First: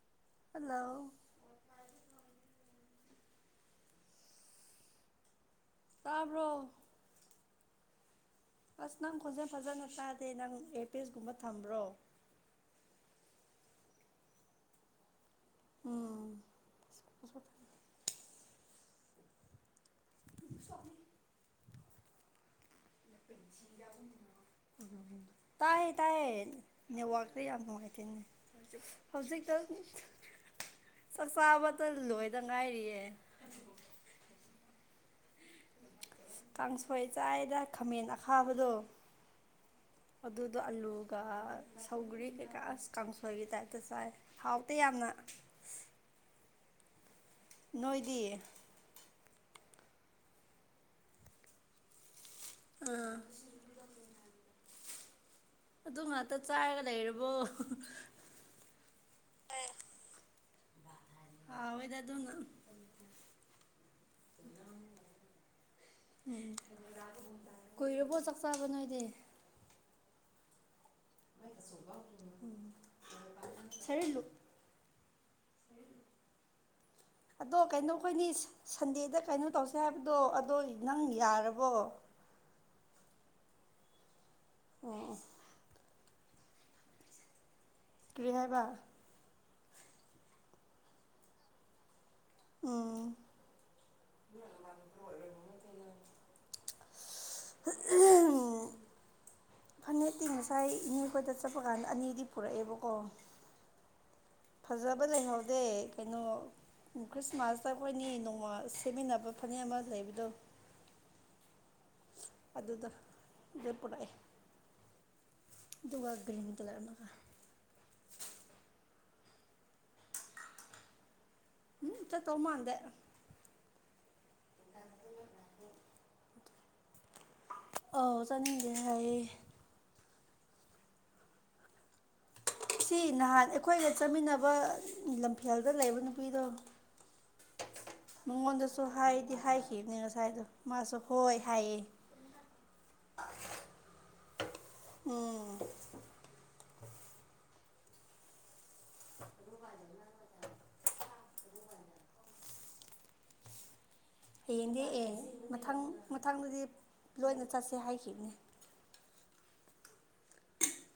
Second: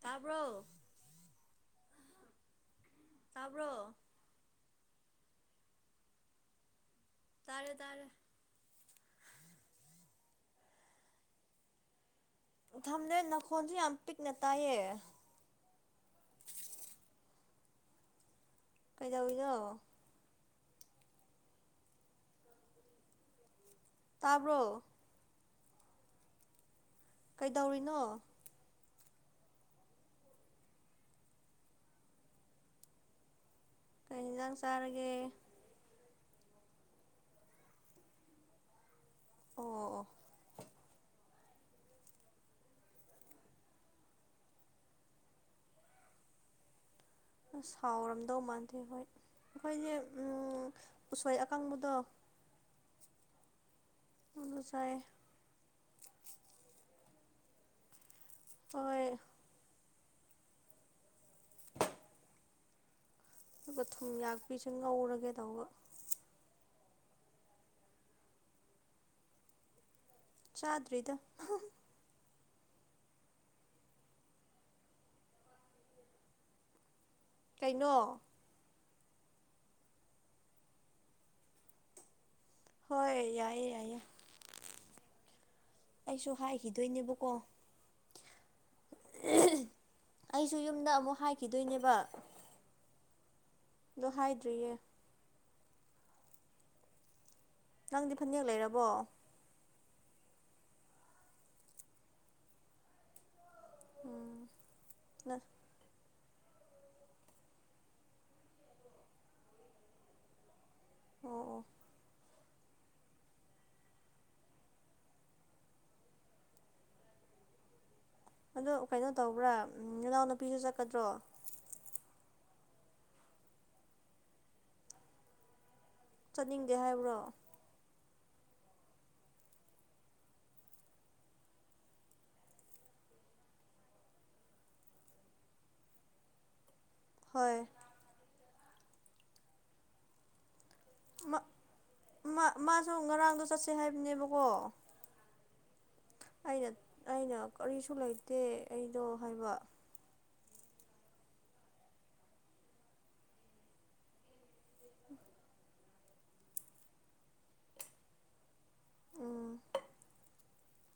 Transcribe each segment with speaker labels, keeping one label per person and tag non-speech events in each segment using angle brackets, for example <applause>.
Speaker 1: ꯇꯥꯔꯕꯣ
Speaker 2: ꯍꯜꯂꯣ
Speaker 1: ꯇꯥꯕ꯭ꯔꯣ
Speaker 2: ꯇꯥꯕꯔꯣ
Speaker 1: ꯇꯥꯔꯦ ꯇꯥꯔꯦ
Speaker 2: ꯑꯁ ꯅꯪ ꯈꯣꯟꯖꯦꯟ ꯐꯖꯅ ꯇꯥꯗꯦ ꯅꯪ ꯑꯦ ꯄꯦꯁꯒꯨꯝꯕ ꯊꯝꯕ꯭ꯔꯣ
Speaker 1: ꯊꯝꯗꯦ ꯅꯈꯣꯟꯜꯁꯨ ꯌꯥꯝ ꯄꯤꯛꯅ ꯇꯥꯏꯌꯦ
Speaker 2: ꯎꯝ
Speaker 1: ꯀꯩꯗꯧꯔꯤꯅꯣ
Speaker 2: <unintelligible> <unintelligible>
Speaker 1: ꯇꯥꯕ꯭ꯔꯣ
Speaker 2: ꯇꯥꯏꯌꯦ ꯇꯥꯏꯌꯦ ꯅꯦꯇꯋꯥꯛ ꯌꯥꯝꯅ
Speaker 1: ꯀꯩꯗꯧꯔꯤꯅꯣ
Speaker 2: ꯅꯨꯪꯉꯥꯏꯇꯥꯕꯥ ꯍꯧꯖꯤꯛꯇ ꯆꯥꯛꯆꯥꯕꯗ ꯂꯣꯏꯗ ꯉꯥꯏꯔꯤꯌꯦ
Speaker 1: ꯀꯩ ꯍꯤꯟꯖꯥꯡ ꯆꯥꯔꯒꯦ
Speaker 2: ꯀꯥꯡꯁꯣꯏ ꯆꯥꯏꯗ ꯈꯥꯃꯦꯟ ꯑꯈꯥꯕꯗꯣ
Speaker 1: ꯑꯣ
Speaker 2: ꯑꯗꯨꯗ ꯑꯂꯨꯒ ꯁꯧꯒ꯭ꯔꯤ ꯀꯩꯀꯥ ꯑꯁ ꯀꯥꯡꯁꯣꯏꯒꯤ ꯇꯥꯏꯞꯇ ꯆꯥꯏ ꯍꯥꯎꯇ ꯌꯥꯝꯅ
Speaker 1: ꯑꯁ
Speaker 2: ꯅꯣꯏꯗꯤ
Speaker 1: ꯁꯥꯎꯔꯝꯗꯧ ꯃꯥꯟꯗꯦ ꯍꯣꯏ ꯑꯩꯈꯣꯏꯁꯦ ꯎꯁꯣꯏ ꯑꯀꯪꯕꯗꯣ
Speaker 2: ꯑꯥ
Speaker 1: ꯁꯥꯏ
Speaker 2: ꯑꯗꯨ ꯉꯥꯛꯇ ꯆꯥꯏꯔꯒ ꯂꯩꯔꯕꯣ
Speaker 1: ꯍꯣꯏ
Speaker 2: ꯍꯥꯎꯋꯦꯗ ꯗꯨꯅ
Speaker 1: ꯑꯗꯨꯒ ꯊꯨꯝ ꯌꯥꯛꯄꯤꯁꯨ ꯉꯧꯔꯒꯦ ꯇꯧꯕ
Speaker 2: ꯎꯝ ꯀꯨꯏꯔꯕꯣ ꯆꯥꯛ ꯆꯥꯕ ꯅꯣꯏꯗꯤ
Speaker 1: ꯆꯥꯗ꯭ꯔꯤꯗ
Speaker 2: ꯁꯔꯂꯨ ꯑꯗꯣ ꯀꯩꯅꯣ ꯑꯈꯣꯏꯅꯤ ꯁꯟꯗꯦꯗ ꯀꯩꯅꯣ ꯇꯧꯁꯦ ꯍꯥꯏꯕꯗꯣ ꯑꯗꯣ ꯅꯪ ꯌꯥꯔꯕꯣ
Speaker 1: ꯍꯣꯏ ꯌꯥꯏꯌꯦ ꯌꯥꯏꯌꯦ
Speaker 2: ꯑꯣ ꯑꯣ
Speaker 1: ꯑꯩꯁꯨ ꯍꯥꯏꯈꯤꯗꯣꯏꯅꯦꯕꯀꯣ
Speaker 2: ꯀꯔꯤ ꯍꯥꯏꯕ
Speaker 1: ꯑꯩꯁꯨ ꯌꯨꯝꯗ ꯑꯃꯨꯛ ꯍꯥꯏꯈꯤꯗꯣꯏꯅꯦꯕ
Speaker 2: ꯎꯝ
Speaker 1: ꯑꯗꫭ ꯍꯥꯏꯗ꯭ꯔꯤꯌꯦ
Speaker 2: <unintelligible>
Speaker 1: ꯅꯪꯗꯤ ꯐꯅꯦꯛ ꯂꯩꯔꯕꯣ
Speaker 2: ꯐꯥꯏꯅꯛꯇꯤ ꯉꯁꯥꯏ ꯏꯅꯦꯈꯣꯏꯗ ꯆꯠꯄ ꯀꯥꯟꯗ ꯑꯅꯤꯗꯤ ꯄꯨꯔꯛꯑꯦꯕꯀꯣ
Speaker 1: ꯎꯝ
Speaker 2: ꯐꯖꯕ
Speaker 1: ꯑꯣ
Speaker 2: ꯂꯩꯍꯧꯗꯦ ꯀꯩꯅꯣ ꯈ꯭ꯔꯤꯁꯃꯥꯁꯇ ꯑꯩꯈꯣꯏꯅꯤ ꯅꯣꯡꯃ ꯁꯦꯝꯃꯤꯟꯅꯕ ꯐꯅꯦꯛ ꯑꯃ ꯂꯩꯕꯗꯣ
Speaker 1: ꯑꯣ ꯑꯣ
Speaker 2: ꯑꯗꯨꯗꫭ ꯑꯗꯨ ꯄꯨꯔꯥꯛꯑꯦ ꯨꯑꯗꯨꯒ ꯒꯤꯔꯤꯟ ꯀꯂꯔ ꯑꯃꯒꯥ
Speaker 1: ꯑꯗꯣ ꯀꯩꯅꯣ ꯇꯧꯕ꯭ꯔꯥ ꯎꯟ ꯅꯅꯥꯎꯅꯨꯄꯤꯁꯨ ꯆꯠꯀꯗ꯭ꯔꯣ
Speaker 2: ꯎꯝ ꯆꯠꯇꯧ ꯃꯥꯟꯗꯦ
Speaker 1: ꯆꯠꯅꯤꯡꯗꯦ ꯍꯥꯏꯕ꯭ꯔꯣ
Speaker 2: ꯑꯥꯎ ꯆꯠꯅꯤꯡꯗꯦ ꯍꯥꯏꯌꯦ ꯁꯤ ꯅꯍꯥꯟ ꯑꯩꯈꯣꯏꯒ ꯆꯠꯃꯤꯟꯅꯕ ꯂꯝꯐꯦꯜꯗ ꯂꯩꯕ ꯅꯨꯄꯤꯗꯣ
Speaker 1: ꯍꯣꯏ
Speaker 2: ꯃꯉꯣꯟꯗꯁꯨ ꯍꯥꯏꯗꯤ ꯍꯥꯏꯈꯤꯕꯅꯦ ꯉꯁꯥꯏꯗꯣ ꯃꯥꯁꯨ ꯍꯣꯏ
Speaker 1: ꯃꯥ
Speaker 2: ꯍꯥꯏꯌꯦ
Speaker 1: ꯃꯥ ꯃꯥꯁꯨ ꯉꯔꯥꯡꯗꯣ ꯆꯠꯁꯦ ꯍꯥꯏꯕꯅꯦꯕꯀꯣ
Speaker 2: ꯎꯝ
Speaker 1: ꯑꯩꯅ ꯑꯩꯅ ꯀꯔꯤꯁꯨ ꯂꯩꯇꯦ ꯑꯩꯗꯣ ꯍꯥꯏꯕ
Speaker 2: ꯍꯌꯦꯡꯗꯤ ꯑꯦ ꯃꯊꯪ ꯃꯊꯪꯗꯗꯤ ꯂꯣꯏꯅ ꯆꯠꯁꯦ ꯍꯥꯏꯈꯤꯕꯅꯦ
Speaker 1: ꯎꯝ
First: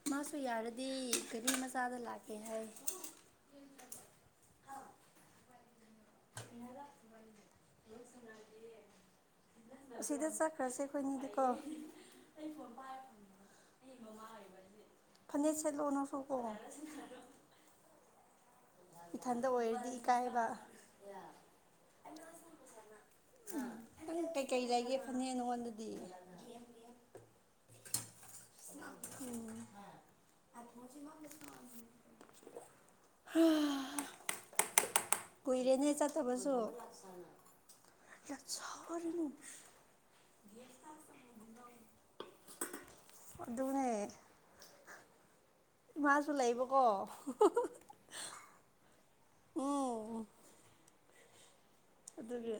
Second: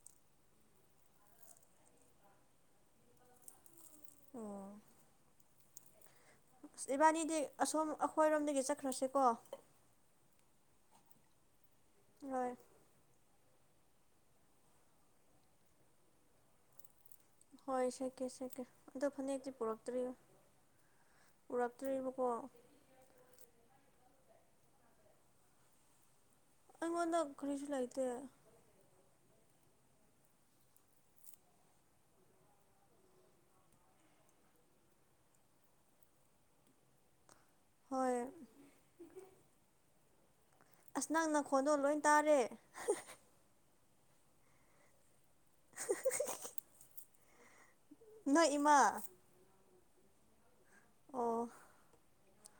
Speaker 2: ꯃꯥꯁꯨ ꯌꯥꯔꯗꯤ ꯒꯔꯤ ꯃꯆꯥꯗ ꯂꯥꯛꯀꯦ ꯍꯥꯏ
Speaker 1: ꯑꯣ ꯑꯁ ꯏꯕꯥꯅꯤꯗꯤ ꯑꯁꯣꯝ ꯑꯩꯈꯣꯏꯔꯣꯝꯗꯒꯤ ꯆꯠꯈ꯭ꯔꯁꯦꯀꯣ
Speaker 2: ꯑꯁꯤꯗ ꯆꯠꯈ꯭ꯔꯁꯦ ꯑꯩꯈꯣꯏꯅꯤꯗꯤꯀꯣ
Speaker 1: ꯅꫭꯏ
Speaker 2: ꯐꯅꯦꯛ ꯁꯦꯠꯂꯛꯑꯣ ꯅꯪꯁꯨꯀꯣ
Speaker 1: ꯍꯣꯏ ꯁꯀꯦ ꯁꯀꯦ ꯑꯗꯣ
Speaker 2: ꯏꯊꯟꯗ
Speaker 1: ꯐꯅꯦꯛꯇꯤ
Speaker 2: ꯑꯣꯏꯔꯗꯤ
Speaker 1: ꯄꯨꯔꯛꯇ꯭ꯔꯤ
Speaker 2: ꯏꯀꯥꯏꯕ
Speaker 1: ꯄꯨꯔꯛꯇ꯭ꯔꯤꯕꯀꯣ
Speaker 2: ꯎꯝ ꯀꯩꯀꯩ ꯂꯩꯒꯦ ꯐꯅꯦꯛ ꯅꯪꯉꯣꯟꯗꯗꯤ
Speaker 1: ꯑꯩꯉꫭꯟꯗ ꯀꯔꯤꯁꯨ ꯂꯩꯇꯦ
Speaker 2: <unintelligible> ꯍꯥ <unintelligible> ꯀꯨꯏꯔꯦꯅꯦ ꯆꯠꯇꯕꯁꯨ
Speaker 1: ꯍꯣꯏ
Speaker 2: <unintelligible> ꯆꯠꯁꯥꯔꯅꯨ
Speaker 1: ꯑꯁ ꯅꯪꯅ ꯅꯈꫭꯟꯗꯣꯟ ꯂꯣꯏ ꯇꯥꯔꯦ
Speaker 2: ꯑꯗꯨꯅꯦ ꯏꯃꯥꯁꯨ ꯂꯩꯕ ꯀꯣ
Speaker 1: ꯅꯣꯏ ꯏꯃꯥ
Speaker 2: ꯎꯝ
Speaker 1: ꯑꯣ
Speaker 2: ꯑꯗꯨꯒꯤ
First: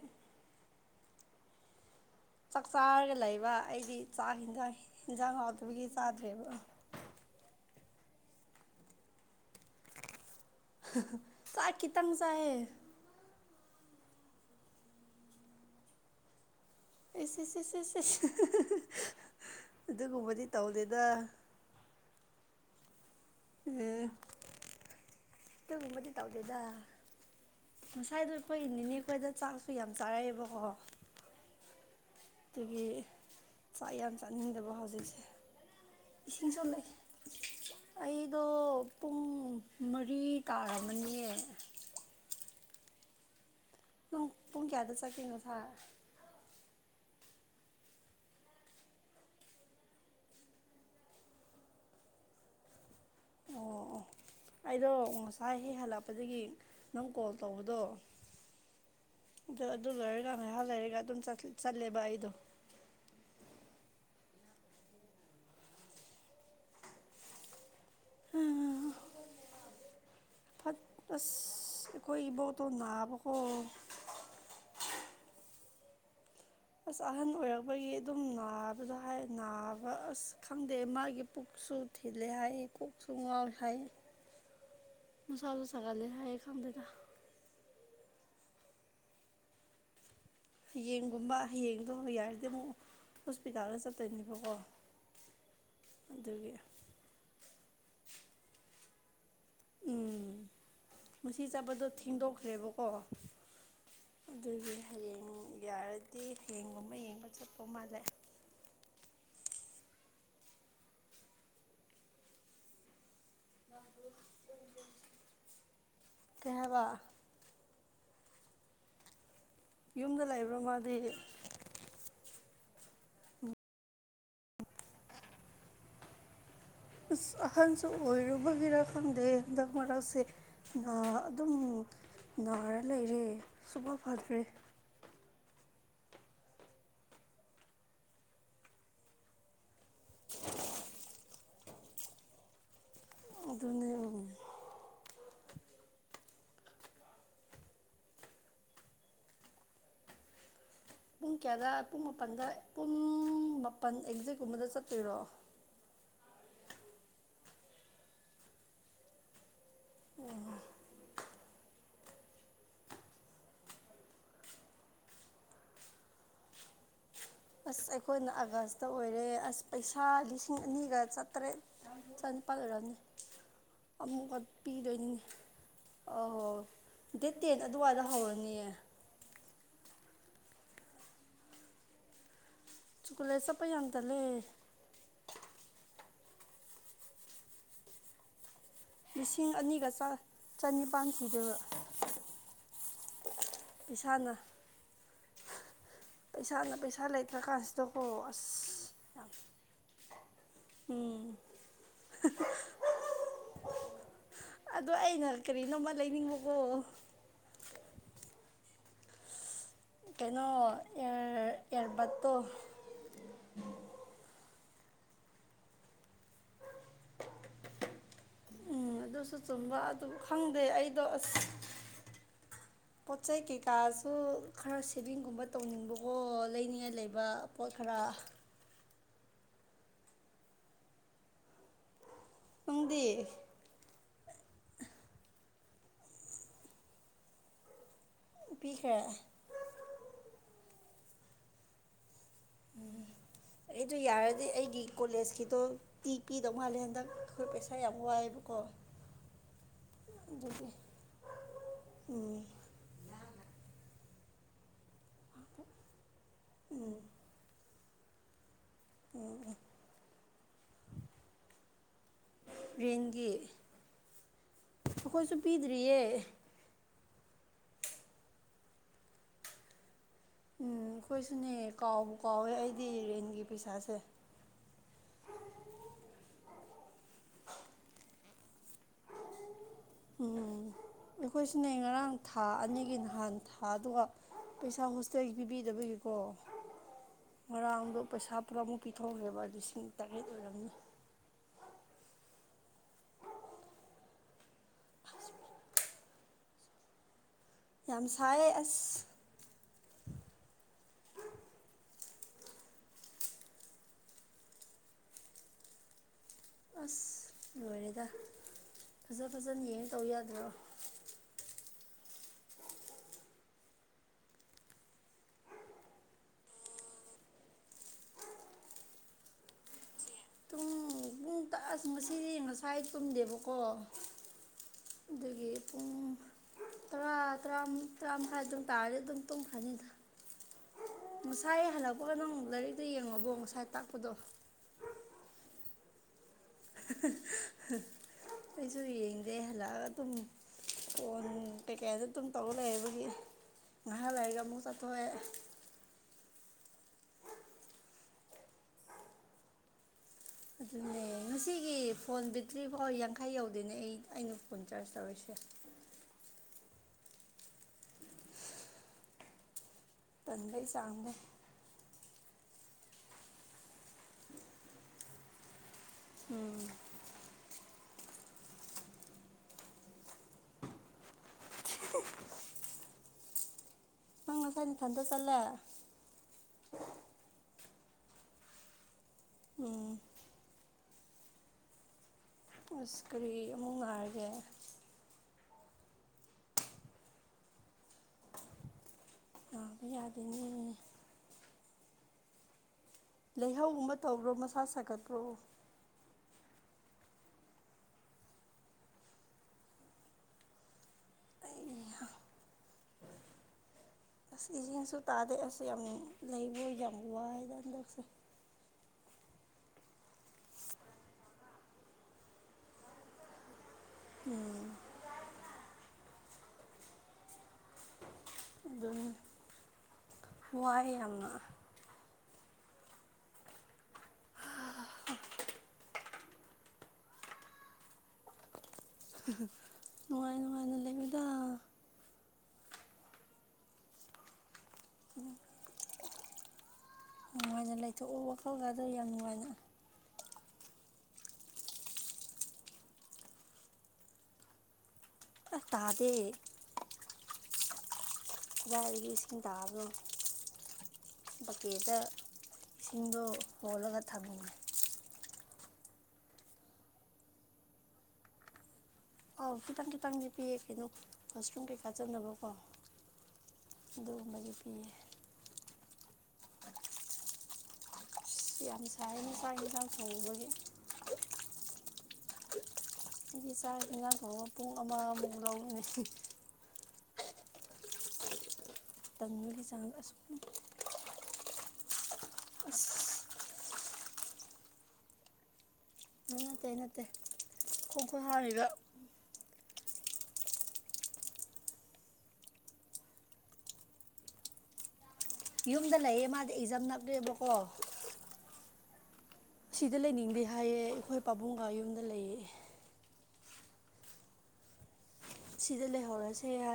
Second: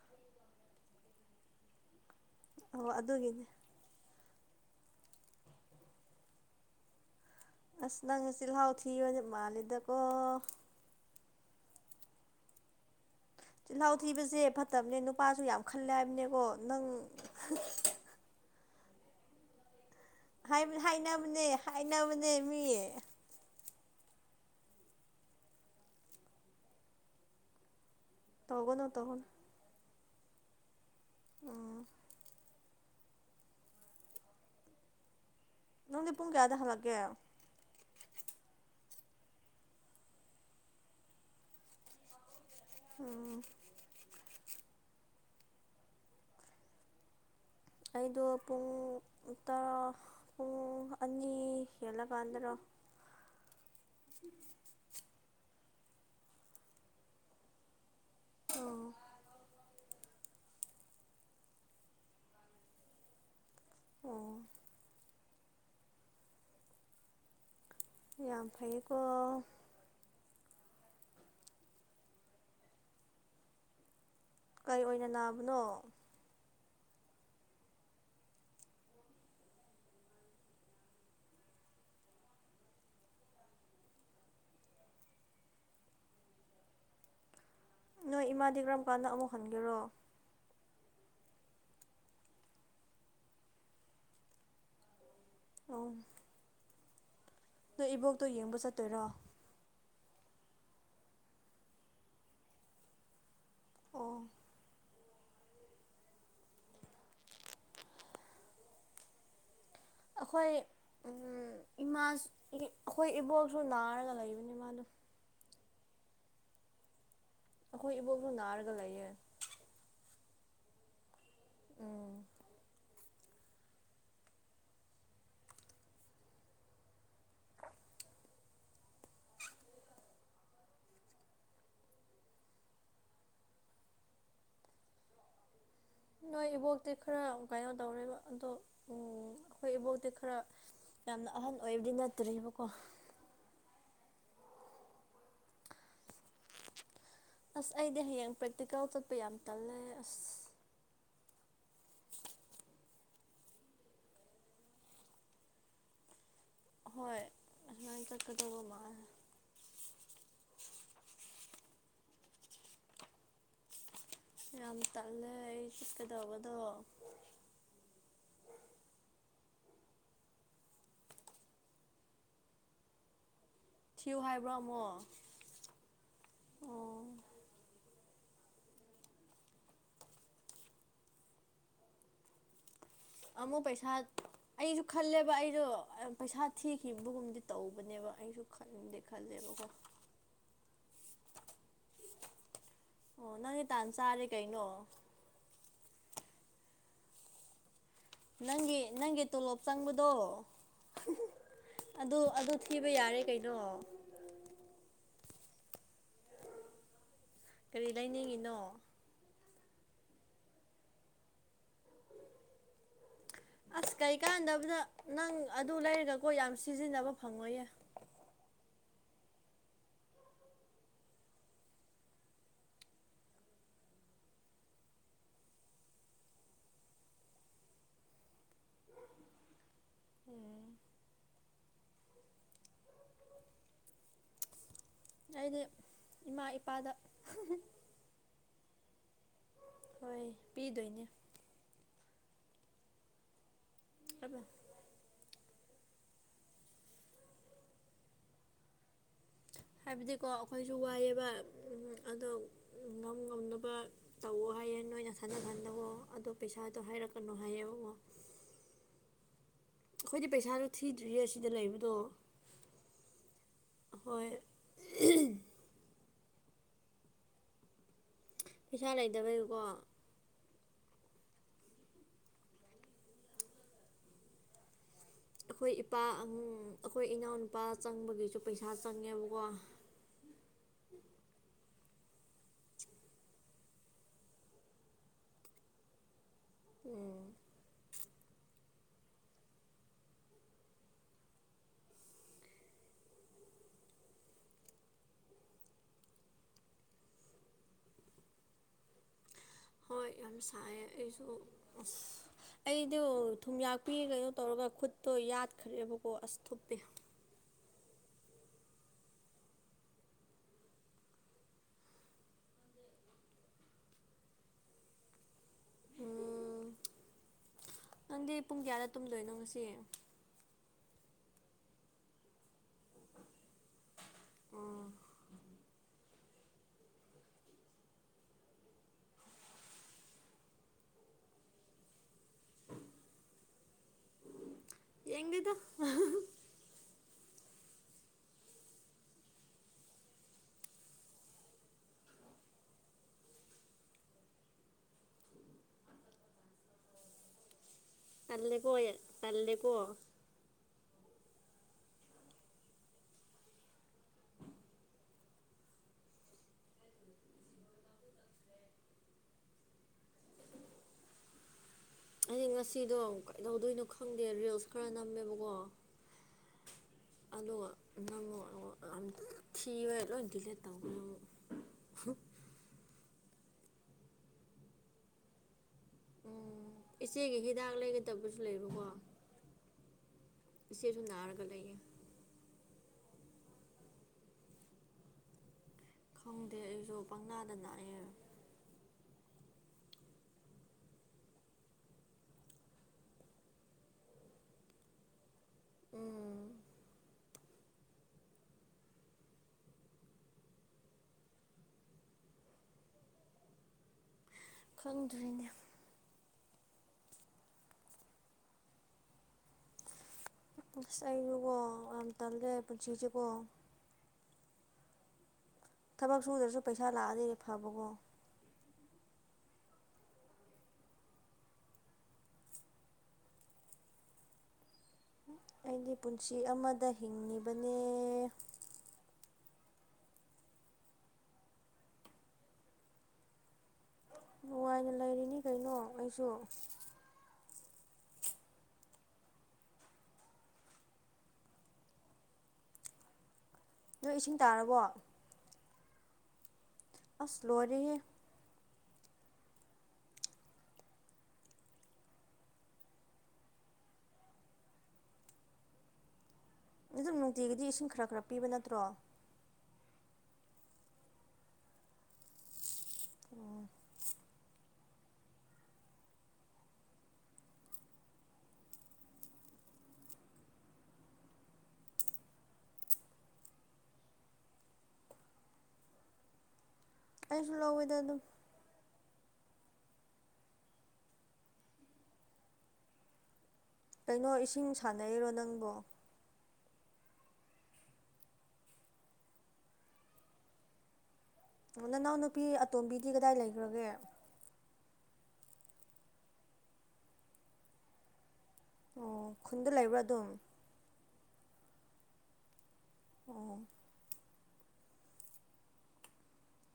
Speaker 2: ꯆꯥꯛ
Speaker 1: ꯑꯣ
Speaker 2: ꯆꯥꯔꯒ
Speaker 1: ꯑꯗꯨꯒꯤꯅꯦ
Speaker 2: ꯂꯩꯕ ꯑꯩꯗꯤ ꯆꯥꯛ ꯌꯦꯟꯖꯥꯡ ꯍꯟꯖꯥꯡ ꯍꯥꯎꯇꯕꯒꯤ ꯆꯥꯗ꯭ꯔꯦꯕ
Speaker 1: ꯑꯁ ꯅꯪꯁꯦ ꯆꯤꯜꯍꯥꯎ ꯊꯤꯕꯗꯤ ꯃꯥꯜꯂꯦꯗꯀꯣ
Speaker 2: ꯆꯥꯛ ꯈꯤꯇꯪ ꯆꯥꯏꯌꯦ
Speaker 1: ꯆꯤꯜꯍꯥꯎ ꯊꯤꯕꯁꯦ ꯐꯠꯇꯕꯅꯦ ꯅꯨꯄꯥꯁꯨ ꯌꯥꯝ ꯈꯜꯂꯦ ꯍꯥꯏꯕꯅꯦꯀꯣ ꯅꯪ
Speaker 2: ꯏꯁ ꯏꯁ ꯏꯁ ꯏꯁ ꯏꯁ ꯑꯗꯨꯒꯨꯝꯕꯗꯤ ꯇꯧꯗꯦꯗ
Speaker 1: ꯈꯥꯏꯅꯕ ꯃ ꯃꯤ
Speaker 2: ꯎꯝ ꯇꯧꯃꯗꯤ ꯇꯥꯎꯗꯦꯗ ꯉꯁꯥꯏꯗꯣ ꯑꯩꯈꯣꯏ
Speaker 1: ꯇꯧꯒꯅꯨ
Speaker 2: ꯏꯅꯤꯅꯦ
Speaker 1: ꯇꯧꯒꯅꯨ
Speaker 2: ꯑꯩꯈꯣꯏꯗ ꯆꯥꯛꯁꯨ ꯌꯥꯝ ꯆꯥꯔꯛꯑꯦꯕꯀꯣ
Speaker 1: <unintelligible>
Speaker 2: ꯑꯩꯈꯣꯏꯒꯤ ꯆꯥꯛ ꯌꯥꯝ ꯆꯥꯅꯤꯡꯗꯕ ꯍꯧꯖꯤꯛꯁꯦ
Speaker 1: ꯅꯪꯗꯤ ꯄꯨꯡ ꯀꯌꯥꯗ
Speaker 2: ꯏꯁꯤꯡꯁꯨ ꯂꯩ
Speaker 1: ꯍꯜꯂꯛꯀꯦ
Speaker 2: ꯑꯩꯗꯣ ꯄꯨꯡ ꯃꯔꯤ ꯇꯥꯃꯅꯤꯌꯦ
Speaker 1: ꯑꯣ
Speaker 2: ꯄꯨꯡ ꯀꯌꯥꯗ ꯆꯠꯀꯅꯣ ꯁꯥ
Speaker 1: ꯑꯩꯗꯣ ꯄꯨꯡ ꯇꯔꯥ ꯄꯨꯡ ꯑꯅꯤ ꯍꯦꯜꯂꯀꯥꯟꯗꯔ
Speaker 2: ꯑꯣ ꯑꯣ ꯑꯩꯗꯣ ꯉꯁꯥꯏ ꯍꯦꯛ ꯍꯜꯂꯛꯄꯗꯒꯤ ꯅꯪ ꯀꯣꯜ ꯇꯧꯕꯗꯣ
Speaker 1: ꯑꯣ
Speaker 2: ꯑꯗꯨ ꯂꯣꯏꯔꯒ ꯉꯥꯏꯍꯥꯛ ꯂꯩꯔꯒ ꯑꯗꯨꯝ ꯆꯠꯂꯦꯕ ꯑꯩꯗꯣ
Speaker 1: ꯑꯣ ꯌꯥꯝ ꯐꯩꯀꯣ
Speaker 2: ꯐꯁꯈꯣꯏꯕꯣ ꯇꯣ ꯅꯅꯥꯕꯈꯣ
Speaker 1: ꯀꯔꯤ ꯑꯣꯏꯅ ꯅꯥꯕꯅꯣ
Speaker 2: ꯑꯁ ꯑꯍꯟ ꯑꯣꯏꯔꯛꯄꯒꯤ ꯑꯗꯨꯝ ꯅꯥꯕꯗ ꯍꯥꯏ ꯅꯥꯕ ꯑꯁ ꯈꯪꯗꯦ ꯃꯥꯒꯤ ꯄꯨꯛꯁꯨ ꯊꯦꯂꯦ ꯍꯥꯏꯥꯏ ꯀꯣꯛ ꯆꯨꯡꯉꯜ ꯍꯥꯏ ꯃꯁꯥꯁꯥꯒꯗꯦ ꯍꯥꯏꯌꯦ ꯈꯗꯗ
Speaker 1: ꯅꯣꯏ ꯏꯃꯥꯗꯤ ꯀꯔꯝ ꯀꯥꯟꯗ ꯑꯃꯨꯛ ꯍꯟꯒꯦꯔꯣ
Speaker 2: ꯍꯌꯦꯡꯒꯨꯝꯕ ꯍꯌꯦꯡꯗꯣ ꯌꯥꯔꯗꯤ ꯑꯃꯨꯛ ꯍꯣꯁꯄꯤꯇꯥꯜꯗ ꯆꯠꯇꯣꯏꯅꯦꯕꯀꯣ
Speaker 1: ꯑꯣ
Speaker 2: ꯑꯗꯨꯒꯤ
Speaker 1: ꯅꯣ ꯏꯕꯣꯛꯇꯣ ꯌꯦꯡꯕ ꯆꯠꯇꯣꯏꯔꯣ
Speaker 2: ꯎꯝ ꯉꯁꯤ ꯆꯥꯄꯗꯣ ꯊꯦꯡꯗꯣꯛꯈ꯭ꯔꯦꯕꯀꯣ
Speaker 1: ꯑꯣ
Speaker 2: ꯑꯗꯨꯗꯒꯤꯗꯒꯤ ꯍꯌꯦꯡ ꯌꯥꯔꯗꯤ ꯍꯌꯦꯡꯒꯨꯝꯕ ꯌꯦꯡꯕ ꯆꯠꯇꯧ ꯃꯥꯜꯂꯦ
Speaker 1: ꯑꯩꯈꯣꯏ ꯏꯃꯥ ꯑꯩꯈꯣꯏ ꯏꯕꯣꯛꯁꯨ ꯅꯥꯔꯒ ꯂꯩꯕꯅꯤ ꯃꯥꯗꯣ
Speaker 2: ꯀꯩ ꯍꯥꯏꯕ
Speaker 1: ꯑꯩꯈꯣꯏ ꯏꯕꯣꯇ ꯅꯥꯔꯒ ꯂꯩꯌꯦ
Speaker 2: ꯌꯨꯝꯗ ꯂꯩꯕ꯭ꯔꯥ ꯃꯥꯗꯤ
Speaker 1: ꯎꯝ
Speaker 2: ꯑꯁ ꯑꯍꯟꯁꯨ ꯑꯣꯏꯔꯨꯕꯒꯤꯔ ꯈꯪꯗꯦ ꯍꯟꯗꯛ ꯃꯔꯛꯁꯦ ꯑ ꯑꯗꯨꯝ ꯅꯥꯔ ꯂꯩꯔꯦ ꯁꯨꯐ ꯐꯗ꯭ꯔꯦ
Speaker 1: ꯅꯣꯏ ꯏꯕꯣꯛꯇꯤ ꯈꯔ ꯀꯩꯅꯣ ꯇꯧꯔꯕ ꯑꯗꯣ ꯑꯩꯈꯣꯏ ꯏꯕꯣꯛꯇꯤ ꯈꯔ ꯌꯥꯝꯅ ꯑꯍꯟ ꯑꯣꯏꯕꯗꯤ ꯅꯠꯇ꯭ꯔꯦꯕꯀꯣ
Speaker 2: ꯑꯗꯨꯅꯦ
Speaker 1: ꯑꯁ ꯑꯩꯗꯤ ꯍꯌꯦꯡ ꯄ꯭ꯔꯦꯛꯇꯤꯀꯦꯜ ꯆꯠꯄ ꯌꯥꯝ ꯇꯜꯂꯦ ꯑꯁ
Speaker 2: ꯄꯨꯡ ꯀꯌꯥꯗ ꯄꯨꯡ ꯃꯥꯄꯜꯗ ꯄꯨꯡ ꯃꯥꯄꯟ ꯑꯦꯛꯖꯦꯛꯀꯨꯝꯕꯗ ꯆꯠꯇꯣꯏꯔꯣ
Speaker 1: ꯍꯣꯏ ꯍ ꯏꯀ ꯀꯗꯧꯕ ꯑꯃ
Speaker 2: ꯑꯣ
Speaker 1: ꯌꯥꯝ ꯇꯜꯂꯦ ꯑꯩ ꯆꯠꯀꯗꯧꯕꯗꯣ
Speaker 2: ꯑꯁ ꯑꯩꯈꯣꯏꯅ ꯑꯥꯒꯁꯇ ꯑꯣꯏꯔꯦ ꯑꯁ ꯄꯩꯁꯥ ꯂꯤꯁꯤꯡ ꯑꯅꯤꯒ ꯆꯥꯇꯔꯦꯠ ꯆꯅꯤ ꯄꯒꯔꯅꯤ
Speaker 1: ꯊꯤꯌꯨ
Speaker 2: ꯑꯃꯨꯛꯀ
Speaker 1: ꯍꯥꯏꯕ꯭ꯔꯣ ꯑꯃꯨꯛ
Speaker 2: ꯄꯤꯗꯣꯏꯅꯤ ꯑꯍꯣꯏ
Speaker 1: ꯑꯣ
Speaker 2: ꯗꯦꯠ ꯇꯦꯟ ꯑꯗꯨꯋꯥꯏꯗ ꯍꯧꯔꯅꯤꯌꯦ ꯀꯣꯂꯦꯖ
Speaker 1: ꯑꯃꯨꯛ
Speaker 2: ꯆꯠꯄ ꯌꯥꯝ
Speaker 1: ꯄꯩꯁꯥ
Speaker 2: ꯇꯜꯂꯦ
Speaker 1: ꯑꯩꯁꯨ ꯈꯜꯂꯦꯕ ꯑꯩꯖꯨ ꯄꯩꯁꯥ ꯊꯤꯈꯤꯕꯒꯨꯝꯗꯤ ꯇꯧꯕꯅꯦꯕ ꯑꯩꯁꯨ ꯈꯟꯗꯦ
Speaker 2: ꯂꯤꯁꯤꯡ ꯑꯅꯤꯒ ꯆꯅꯤꯄꯥꯟ ꯊꯤꯗꯕ
Speaker 1: ꯑꯣ ꯅꯪꯗꯤ ꯇꯥꯟ ꯆꯥꯔꯦ ꯀꯩꯅꯣ
Speaker 2: ꯄꯩꯁꯥꯅ ꯄꯩꯁꯥ ꯂꯩꯇ꯭ꯔ ꯀꯥꯟꯁꯤꯗ ꯠꯇꯣꯕꯨ
Speaker 1: ꯅꯪꯒꯤ ꯅꯪꯒꯤ ꯇꯣꯂꯣꯞ ꯆꯪꯕꯗꯣ
Speaker 2: ꯎꯝ
Speaker 1: ꯑꯗꯨ ꯑꯗꯨ ꯊꯤꯕ ꯌꯥꯔꯦ ꯀꯩꯅꯣ
Speaker 2: ꯑꯗꯣ ꯑꯩꯅ ꯀꯔꯤꯅꯣꯝꯃ ꯂꯩꯅꯤꯡꯕꯀꯣ
Speaker 1: ꯀꯔꯤ ꯂꯩꯅꯤꯡꯉꯤꯅꯣ
Speaker 2: ꯀꯩꯅꯣ ꯑꯦꯔ ꯑꯦꯔꯕꯠꯇꯣ
Speaker 1: ꯑꯁ ꯀꯩꯀꯥꯟꯗꯕꯗ ꯅꯪ ꯑꯗꯨ ꯂꯩꯔꯒꯒꯣ ꯌꯥꯝ ꯁꯤꯖꯤꯟꯅꯕ ꯐꯪꯉꯣꯏꯌꯦ
Speaker 2: ꯎꯝ ꯑꯗꯨꯁꯨ ꯆꯨꯝꯕ ꯑꯗꯨ ꯈꯪꯗꯦ ꯑꯩꯗꯣ ꯑꯁ ꯄꯣꯠ ꯆꯩ ꯀꯩꯀꯥꯁꯨ ꯈꯔ ꯁꯦꯚꯤꯡꯒꯨꯝꯕ ꯇꯧꯅꯤꯡꯕꯀꯣ ꯂꯩꯅꯤꯡꯉꯥꯏ ꯂꯩꯕ ꯄꯣꯠ ꯈꯔ
Speaker 1: ꯎꯝ
Speaker 2: ꯅꯪꯗꯤ
Speaker 1: ꯑꯩꯗꯤ ꯏꯃꯥ ꯏꯄꯥꯗ <unintelligible>
Speaker 2: <unintelligible>
Speaker 1: ꯍꯣꯏ ꯄꯤꯗꯣꯏꯅꯦ
Speaker 2: ꯑꯩꯗꯣ ꯌꯥꯔꯗꯤ ꯑꯩꯒꯤ ꯀꯣꯂꯦꯖꯀꯤꯗꯣ ꯇꯤ ꯄꯤꯗꯧ ꯃꯥꯜꯂꯦ ꯍꯟꯗꯛ ꯑꯩꯈꯣꯏ ꯄꯩꯁꯥ ꯌꯥꯝ ꯋꯥꯏꯑꯦꯕꯀꯣ
Speaker 1: ꯍꯥꯏꯕꯗꯤꯀꯣ
Speaker 2: ꯑꯗꯨꯒꯤ
Speaker 1: ꯑꯈꯣꯏꯁꯨ ꯋꯥꯏꯑꯦꯕ ꯑꯗꯣ
Speaker 2: ꯎꯝ
Speaker 1: ꯉꯝ ꯉꯝꯅꯕ ꯇꯧꯋꯣ ꯍꯥꯏꯌꯦ ꯅꯣꯏ ꯅꯁꯥ ꯅꯁꯥꯅꯒꫭ ꯑꯗꯨ ꯄꯩꯁꯥꯗꯣ ꯍꯥꯏꯔꯛꯀꯅꯨ ꯍꯥꯏꯌꯦꯕꯒꫭ
Speaker 2: <unintelligible>
Speaker 1: ꯑꯩꯈꯣꯏꯗꯤ ꯄꯩꯁꯥꯁꯨ ꯊꯤꯗ꯭ꯔꯤꯌꯦ ꯁꯤꯗ ꯂꯩꯕꯗꯣ
Speaker 2: ꯔꯦꯟꯒꯤ
Speaker 1: ꯍꯣꯏ
Speaker 2: ꯑꯈꯣꯏꯁꯨ ꯄꯤꯗ꯭ꯔꯤꯌꯦ
Speaker 1: ꯄꯩꯁꯥ ꯂꯩꯇꯕꯩꯀꯣ
Speaker 2: ꯎꯝ ꯑꯈꯣꯏꯁꯨꯅꯦ ꯀꯥꯎꯕꯨ ꯀꯥꯎꯋꯦ ꯑꯩꯗꯤ ꯔꯦꯟꯒꯤ ꯄꯩꯁꯥꯁꯦ
Speaker 1: ꯑꯈꯣꯏ ꯏꯄꯥ ꯑꯪ ꯑꯈꯣꯏ ꯏꯅꯥꯎꯅꯨꯄꯥ ꯆꯪꯕꯒꯤꯁꯨ ꯄꯩꯁꯥ ꯆꯪꯉꯦꯕꯀꯣ
Speaker 2: ꯎꯝ ꯑꯩꯈꯣꯏ ꯁꯤꯅꯦ ꯉꯔꯥꯡ ꯊꯥ ꯑꯅꯤꯒꯤ ꯅꯍꯥꯟ ꯊꯥ ꯑꯗꯨꯒ ꯄꯩꯁꯥ ꯍꯣꯁꯇꯦꯜꯒꯤ ꯄꯤꯕꯤꯗꯕꯒꯤꯀꯣ ꯉꯔꯥꯡꯗꯣ ꯄꯩꯁꯥ ꯄꯨꯔꯥꯃꯨꯛ ꯄꯤꯊꯣꯛꯈꯦꯕ ꯂꯤꯁꯤꯡ ꯇꯔꯦꯠ ꯑꯣꯏꯔꯝꯅꯤ ꯌꯥꯝ ꯁꯥꯏ ꯑꯁ
Speaker 1: ꯍꯣꯏ ꯌꯥꯝ ꯁꯥꯏꯌꯦ ꯑꯩꯁꯨ ꯑ ꯑꯁ ꯑꯩꯗꯣ ꯊꯨꯝꯌꯥꯛꯄꯤ ꯀꯩꯅꯣ ꯇꯧꯔꯒ ꯈꯨꯠꯇꯣ ꯌꯥꯠꯈ꯭ꯔꯦꯕꯀꯣ ꯑꯁ ꯊꯨꯞꯇꯦ
Speaker 2: ꯑꯁ ꯂꯣꯏꯔꯦꯗ ꯐꯖ ꯐꯖꯅ ꯌꯦꯡꯉ ꯇꯧ ꯌꯥꯗ꯭ꯔꯣ
Speaker 1: ꯎꯝ ꯅꯪꯗꯤ ꯄꯨꯡ ꯀꯌꯥꯗ ꯇꯨꯝꯗꯣꯏꯅꯣ ꯉꯁꯤ
Speaker 2: ꯇꯨꯡ ꯄꯨꯡ ꯇꯑꯁ ꯉꯁꯤꯗꯤ ꯉꯁꯥꯏ ꯇꯨꯝꯗꯦꯕꯀꯣ
Speaker 1: ꯑꯣ
Speaker 2: ꯑꯗꯨꯒꯤ ꯄꯨꯡ ꯥ ꯇꯔꯥ ꯇꯔꯥꯝ ꯇꯔꯥ ꯃꯈꯥꯏ ꯑꯗꯨꯝ ꯇꯥꯔꯗꯤ ꯑꯗꯨꯝ ꯇꯨꯝꯈꯔꯥꯅꯤꯗ ꯉꯁꯥꯏ ꯍꯜꯂꯛꯄꯒ ꯅꯪ ꯂꯥꯏꯔꯤꯛꯗ ꯌꯦꯡꯉꯕꯣ ꯉꯁꯥꯏ ꯇꯥꯛꯄꯗꯣ
Speaker 1: ꯌꯦꯡꯗꯤꯗꯥ <unintelligible>
Speaker 2: ꯑꯩꯁꯨ ꯌꯦꯡꯗꯦ ꯍꯜꯂꯛꯑꯒ ꯑꯗꯨꯝ ꯐꯣꯟ ꯀꯩꯀꯩꯗ ꯑꯗꯨꯝ ꯇꯧꯔ ꯂꯩꯕꯒꯤ ꯉꯥꯏꯍꯥꯛ ꯂꯩꯥꯏꯔꯒ ꯑꯃꯨꯛ ꯆꯠꯊꯣꯛꯑꯦ
Speaker 1: ꯇꯜꯂꯦꯀꯣ ꯇꯜꯂꯦꯀꯣ
Speaker 2: ꯑꯗꯨꯅꯦ ꯉꯁꯤꯒꯤ ꯐꯣꯟ ꯕꯦꯠꯇ꯭ꯔꯤꯐꯥꯎ ꯌꯥꯡꯈꯩ ꯌꯧꯗꯦꯅꯦ ꯑꯩ ꯑꯩꯅ ꯐꯣꯟꯆꯥꯥꯔꯖ ꯇꯧꯔꯤꯁꯦ ꯇꯟꯕꯩ ꯆꯥꯡꯗꫭ
Speaker 1: ꯑꯩꯗꯤ ꯉꯁꯤꯗꯣ ꯀꯩꯗꯧꯗꯣꯏꯅꯣ ꯈꯪꯗꯦ ꯔꯤꯜꯁ ꯈꯔ ꯅꯝꯃꯦꯕꯀꯣ
Speaker 2: ꯎꯝ
Speaker 1: ꯑꯗꯨꯒ ꯅꯝꯃꯒ <unintelligible> ꯊ꯭ꯤꯕꯩ ꯂꯣꯏ ꯗꯤꯂꯦꯠ ꯇꯧꯈ꯭ꯔꯦꯕꯣ ꯑꯃꯨꯛ
Speaker 2: <unintelligible> ꯅꯪ ꯉꯥꯁꯥꯏ ꯃꯊꯟꯗ ꯆꯠꯂꯦ
Speaker 1: ꯎꯝ ꯏꯆꯦꯒꯤ ꯍꯤꯗꯥꯛ ꯂꯩꯒꯗꯕꯖꯨ ꯂꯩꯌꯦꯕꯒꯣ
Speaker 2: ꯎꯝ
Speaker 1: ꯏꯆꯦꯁꯨ ꯅꯥꯔꯒ ꯂꯩꯌꯦ
Speaker 2: ꯑꯁ ꯀꯔꯤ ꯑꯃꯨꯛ ꯅꯥꯔꯒꯦ
Speaker 1: ꯈꯪꯗꯦ ꯑꯩꯁꯨ ꯄꯪꯅꯥꯥꯗ ꯅꯥꯌꯦ
Speaker 2: ꯑꯥ ꯌꯥꯗꯦꯅꯦ ꯂꯩꯍꯧ ꯒꯨꯝꯕ ꯇꯧꯕ꯭ꯔꯣ ꯃꯁꯥ ꯁꯥꯒꯠꯄ꯭ꯔꯣ
Speaker 1: ꯎꯝ
Speaker 2: ꯑꯩ ꯑꯁ ꯏꯁꯤꯡꯁꯨ ꯇꯥꯗꯦ
Speaker 1: ꯈꯪꯗ꯭ꯔꯤꯅꯦ
Speaker 2: ꯑꯁ ꯌꯥꯝ ꯂꯩꯕ ꯌꯥꯝ ꯋꯥꯏꯗ ꯍꯟꯗꯛꯁꯦ
Speaker 1: ꯑꯁ ꯑꯩꯁꯨꯀꯣ ꯌꯥꯝ ꯇꯜꯂꯦ ꯄꯨꯟꯁꯤꯁꯤꯀꯣ
Speaker 2: ꯎꯝ
Speaker 1: ꯊꯕꯛ ꯁꯨꯗ꯭ꯔꯁꯨ ꯄꯩꯁꯥ ꯂꯥꯛꯑꯗꯤ ꯐꯕꯒꯣ
Speaker 2: ꯑꯗꯨꯅꯤ ꯋꯥꯏ ꯌꯥꯝꯅ
Speaker 1: ꯑꯩꯗꯤ ꯄꯨꯟꯁꯤ ꯑꯃꯗ ꯍꯤꯡꯉꯤꯕꯅꯦ
Speaker 2: <unintelligible> ꯅꯨꯡꯉꯥꯏ ꯅꯨꯡꯉꯥꯏꯅ ꯂꯩꯌꯨꯗ
Speaker 1: ꯅꯨꯡꯉꯥꯏꯅ ꯂꯩꯔꯤꯅꯤ ꯀꯩꯅꯣ ꯑꯩꯁꯨ
Speaker 2: ꯅꯨꯡꯉꯥꯏꯅ ꯂꯩꯊꯣꯛꯎ ꯋꯥꯈꯜꯒꯗꯣ ꯌꯥꯝ ꯅꯨꯡꯉꯥꯏꯅ
Speaker 1: ꯅꯣꯏ ꯏꯁꯤꯡ ꯇꯥꯔꯕꯣ
Speaker 2: ꯑ ꯇꯥꯗꯦ
Speaker 1: ꯑꯁ ꯂꯣꯏꯔꯦꯍꯦ
Speaker 2: ꯀꯗꯥꯏꯗꯒꯤ ꯏꯁꯤꯡ ꯇꯥꯕꯅꯣ ꯕꯛꯀꯦꯠꯇ ꯁꯤꯡꯗꯣ ꯍꯣꯜꯂꯒ ꯊꯝꯃꯤꯅꯦ
Speaker 1: ꯑꯗꯨꯝ ꯅꯨꯡꯇꯤꯒꯤꯗꯤ ꯏꯁꯤꯡ ꯈꯔ ꯈꯔ ꯄꯤꯕ ꯅꯠꯇ꯭ꯔꯣ
Speaker 2: ꯑꯧ ꯈꯤꯇꯪ ꯈꯤꯇꯪꯗꯤ ꯄꯤꯌꯦ ꯀꯩꯅꯣ ꯋꯥꯁꯔꯨꯝ ꯀꯩꯀꯥ ꯆꯠꯅꯕꯀꯣ ꯑꯗꯨꯒꯨꯝꯕꯒꯤ ꯄꯤꯌꯦ ꯌꯥꯝ ꯁꯥꯏꯌꯦꯅꯦ ꯆꯥꯛ ꯍꯤꯟꯁꯥꯡ ꯊꯣꯡꯉꯨꯕꯒꯤ ꯑꯩꯗꯤ ꯆꯥꯛ ꯏꯉꯥꯡ ꯊꯣꯡꯕ ꯄꯨꯡ ꯑꯃꯃꯨꯛ ꯂꯧꯕꯅꯦ
Speaker 1: ꯑꯩꯁꯨ ꯂꯧꯋꯦꯗ ꯑꯗꯨꯝ
Speaker 2: ꯇꯟꯕꯒꯤ ꯆꯥꯡ ꯑꯁ <inaudible> ꯑꯁ
Speaker 1: ꯀꯩꯅꯣ ꯏꯁꯤꯡ ꯁꯥꯟꯅꯩꯔꯣ ꯅꯪꯕꯣ
Speaker 2: ꯑ ꯅꯠꯇꯦ ꯅꯠꯇꯦ ꯈꯣꯡꯈꯨꯠ ꯍꯥꯥꯝꯃꯤꯕ
Speaker 1: ꯅꯅꯥꯎ ꯅꯨꯄꯤ ꯑꯇꯣꯝꯕꯤꯗꯤ ꯀꯗꯥꯏ ꯂꯩꯈ꯭ꯔꯒꯦ
Speaker 2: ꯌꯨꯝꯗ ꯂꯩꯌꯦ ꯃꯥꯗꯤ ꯑꯦꯛꯖꯥꯝ ꯅꯛꯔꯦꯕꯀꯣ
Speaker 1: ꯑꯣ ꯈꯨꯟꯗ
Speaker 2: ꯁꯤꯗ
Speaker 1: ꯂꯩꯕ꯭ꯔꯥ ꯑꯗꯨꯝ
Speaker 2: ꯂꯩꯅꯤꯡꯗꯦ ꯍꯥꯏꯌꯦ ꯑꯩꯈꯣꯏ ꯄꯥꯕꯨꯡꯒ ꯌꯨꯝꯗ ꯂꯩꯌꯦ
Speaker 1: ꯑꯣ
Speaker 2: ꯁꯤꯗ ꯂꯩꯍꯧꯔꯁꯦ ꯍꯥꯏ